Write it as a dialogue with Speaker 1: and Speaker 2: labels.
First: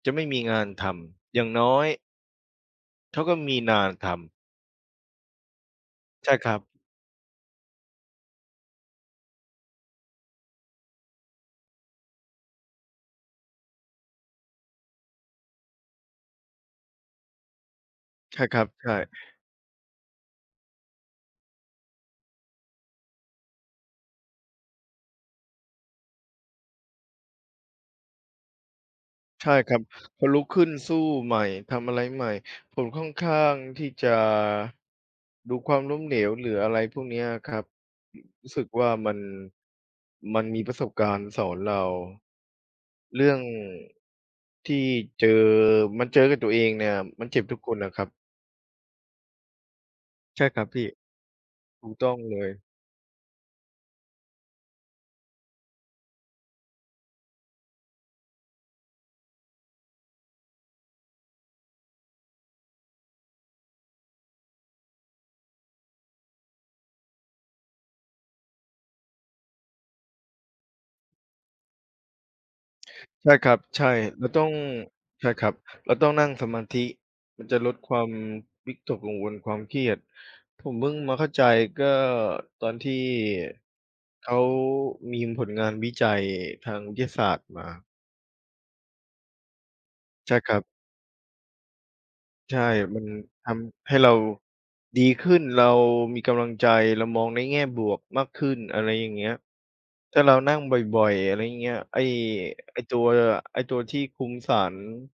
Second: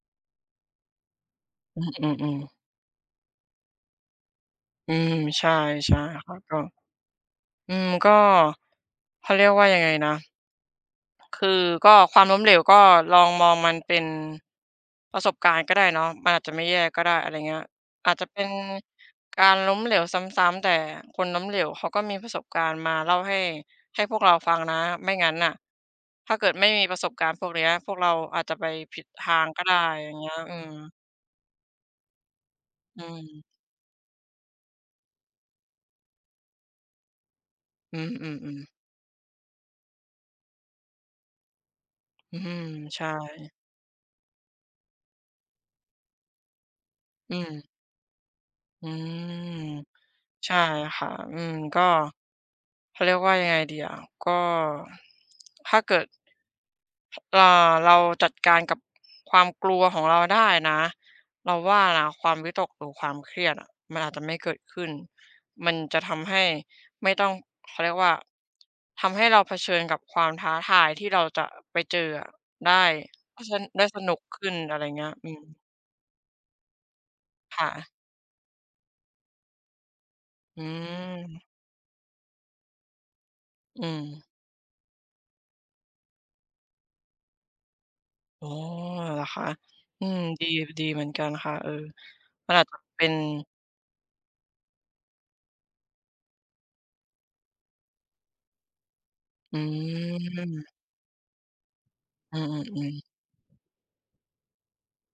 Speaker 1: จะไม่มีงานทำ อย่างน้
Speaker 2: อ
Speaker 1: อ
Speaker 2: ื
Speaker 1: ย
Speaker 2: อ ๆ ๆ
Speaker 1: เขา ก็มีนานทำ
Speaker 2: อืม ใช่ ใช่
Speaker 1: ใ
Speaker 2: ค
Speaker 1: ช
Speaker 2: ่
Speaker 1: ่
Speaker 2: ะ
Speaker 1: ค
Speaker 2: ก
Speaker 1: ร
Speaker 2: ็
Speaker 1: ับ
Speaker 2: อืม ก็ เขาเรียกว่ายังไงนะ คือ ก็ความล้มเหลว ก็ลองมองมันเป็นประสบการณ์ก็ได้เนาะ มันอาจจะไม่แย่ก็ได้ อะไรเงี้ย อาจจะเ
Speaker 1: ใ
Speaker 2: ป
Speaker 1: ช
Speaker 2: ็
Speaker 1: ่
Speaker 2: น
Speaker 1: ครับ ใช่
Speaker 2: การล้มเหลวซ้ำ ๆ แต่คนล้มเหลว เขาก็มีประสบการณ์มาเล่าให้ ให้พวกเราฟังนะ ไม่งั้นน่ะ ถ้าเกิดไม่มีประสบการณ์พวกเนี้ย พวกเราอาจจะไปผิดทา
Speaker 1: ใช
Speaker 2: ง
Speaker 1: ่
Speaker 2: ก็ไ
Speaker 1: ค
Speaker 2: ด
Speaker 1: ร
Speaker 2: ้
Speaker 1: ับ
Speaker 2: อย่าง
Speaker 1: พ
Speaker 2: เง
Speaker 1: อ
Speaker 2: ี้ย
Speaker 1: ลุก
Speaker 2: อื
Speaker 1: ขึ้นส
Speaker 2: ม
Speaker 1: ู้ใหม่ ทำอะไรใหม่ ผม
Speaker 2: อื
Speaker 1: ค่อนข้า
Speaker 2: ม
Speaker 1: งที่จะ ดูความล้มเหลว หรืออะไรพวกเนี้ยอะครับ
Speaker 2: อื
Speaker 1: รู้
Speaker 2: ม
Speaker 1: ส
Speaker 2: ๆ
Speaker 1: ึ
Speaker 2: ๆ
Speaker 1: กว่า มัน มันมีประสบการณ์สอนเรา
Speaker 2: อือฮึ ใช่
Speaker 1: เรื่องที่เจอมันเจอกับตัวเองเนี่ย มัน
Speaker 2: อื
Speaker 1: เจ็บทุก
Speaker 2: ม
Speaker 1: คนอะครับ
Speaker 2: อืม
Speaker 1: ใช่
Speaker 2: ใช
Speaker 1: ค
Speaker 2: ่
Speaker 1: รับพี่
Speaker 2: ค่ะ อืม ก็
Speaker 1: ถูต้องเลย
Speaker 2: เขาเรียกว่ายังไงดีอะ ก็ ถ้าเกิด เอ่อ เราจัดการกับ ความกลัวของเราได้นะ เราว่านะ ความวิตก หรือความเครียดอะ มันอาจจะไม่เกิดขึ้น มันจะทำให้ไม่ต้อง เขาเรียกว่า ทำให้เราเผชิญกับความท้าทาย ที่เราจะไปเจออะได้
Speaker 1: ใช
Speaker 2: เ
Speaker 1: ่
Speaker 2: พราะ
Speaker 1: ค
Speaker 2: ฉ
Speaker 1: ร
Speaker 2: ะ
Speaker 1: ั
Speaker 2: นั
Speaker 1: บ
Speaker 2: ้น ไ
Speaker 1: ใ
Speaker 2: ด
Speaker 1: ช
Speaker 2: ้
Speaker 1: ่
Speaker 2: สนุก
Speaker 1: เรา
Speaker 2: ข
Speaker 1: ต้อ
Speaker 2: ึ้
Speaker 1: ง
Speaker 2: น อะไรเงี้ย
Speaker 1: ใ
Speaker 2: อ
Speaker 1: ช
Speaker 2: ื
Speaker 1: ่ครับ
Speaker 2: ม
Speaker 1: เราต้องนั่งสมาธิ มันจะ
Speaker 2: ค่
Speaker 1: ลด
Speaker 2: ะ
Speaker 1: ความวิตกกังวล ความเครียด
Speaker 2: อื
Speaker 1: ผมเพิ่งมาเข้าใ
Speaker 2: ม
Speaker 1: จ ก็ตอนที่
Speaker 2: อืม
Speaker 1: เขามีผลงานวิจัยทางวิทยาศาสตร์มา
Speaker 2: อ๋อ เหรอคะ? อืม
Speaker 1: ใช่
Speaker 2: ดี
Speaker 1: ครับ
Speaker 2: ดีเหมือนกันค่ะ เออ มั
Speaker 1: ใช
Speaker 2: นอ
Speaker 1: ่
Speaker 2: าจจะ
Speaker 1: ม
Speaker 2: เ
Speaker 1: ั
Speaker 2: ป็
Speaker 1: น
Speaker 2: น
Speaker 1: ทำให้เราดีขึ้น เรามีกำลังใจ เรามองในแง่บวกมากขึ้น อะไรอย่างเงี้ย
Speaker 2: อื
Speaker 1: ถ้าเรานั่ง
Speaker 2: ม
Speaker 1: บ่อย ๆ อะไรอย่างเงี้ย ไอ้
Speaker 2: อื
Speaker 1: ไอ้ต
Speaker 2: อ
Speaker 1: ั
Speaker 2: ๆ ๆ
Speaker 1: ว ไอ้ตัวที่คุมสาร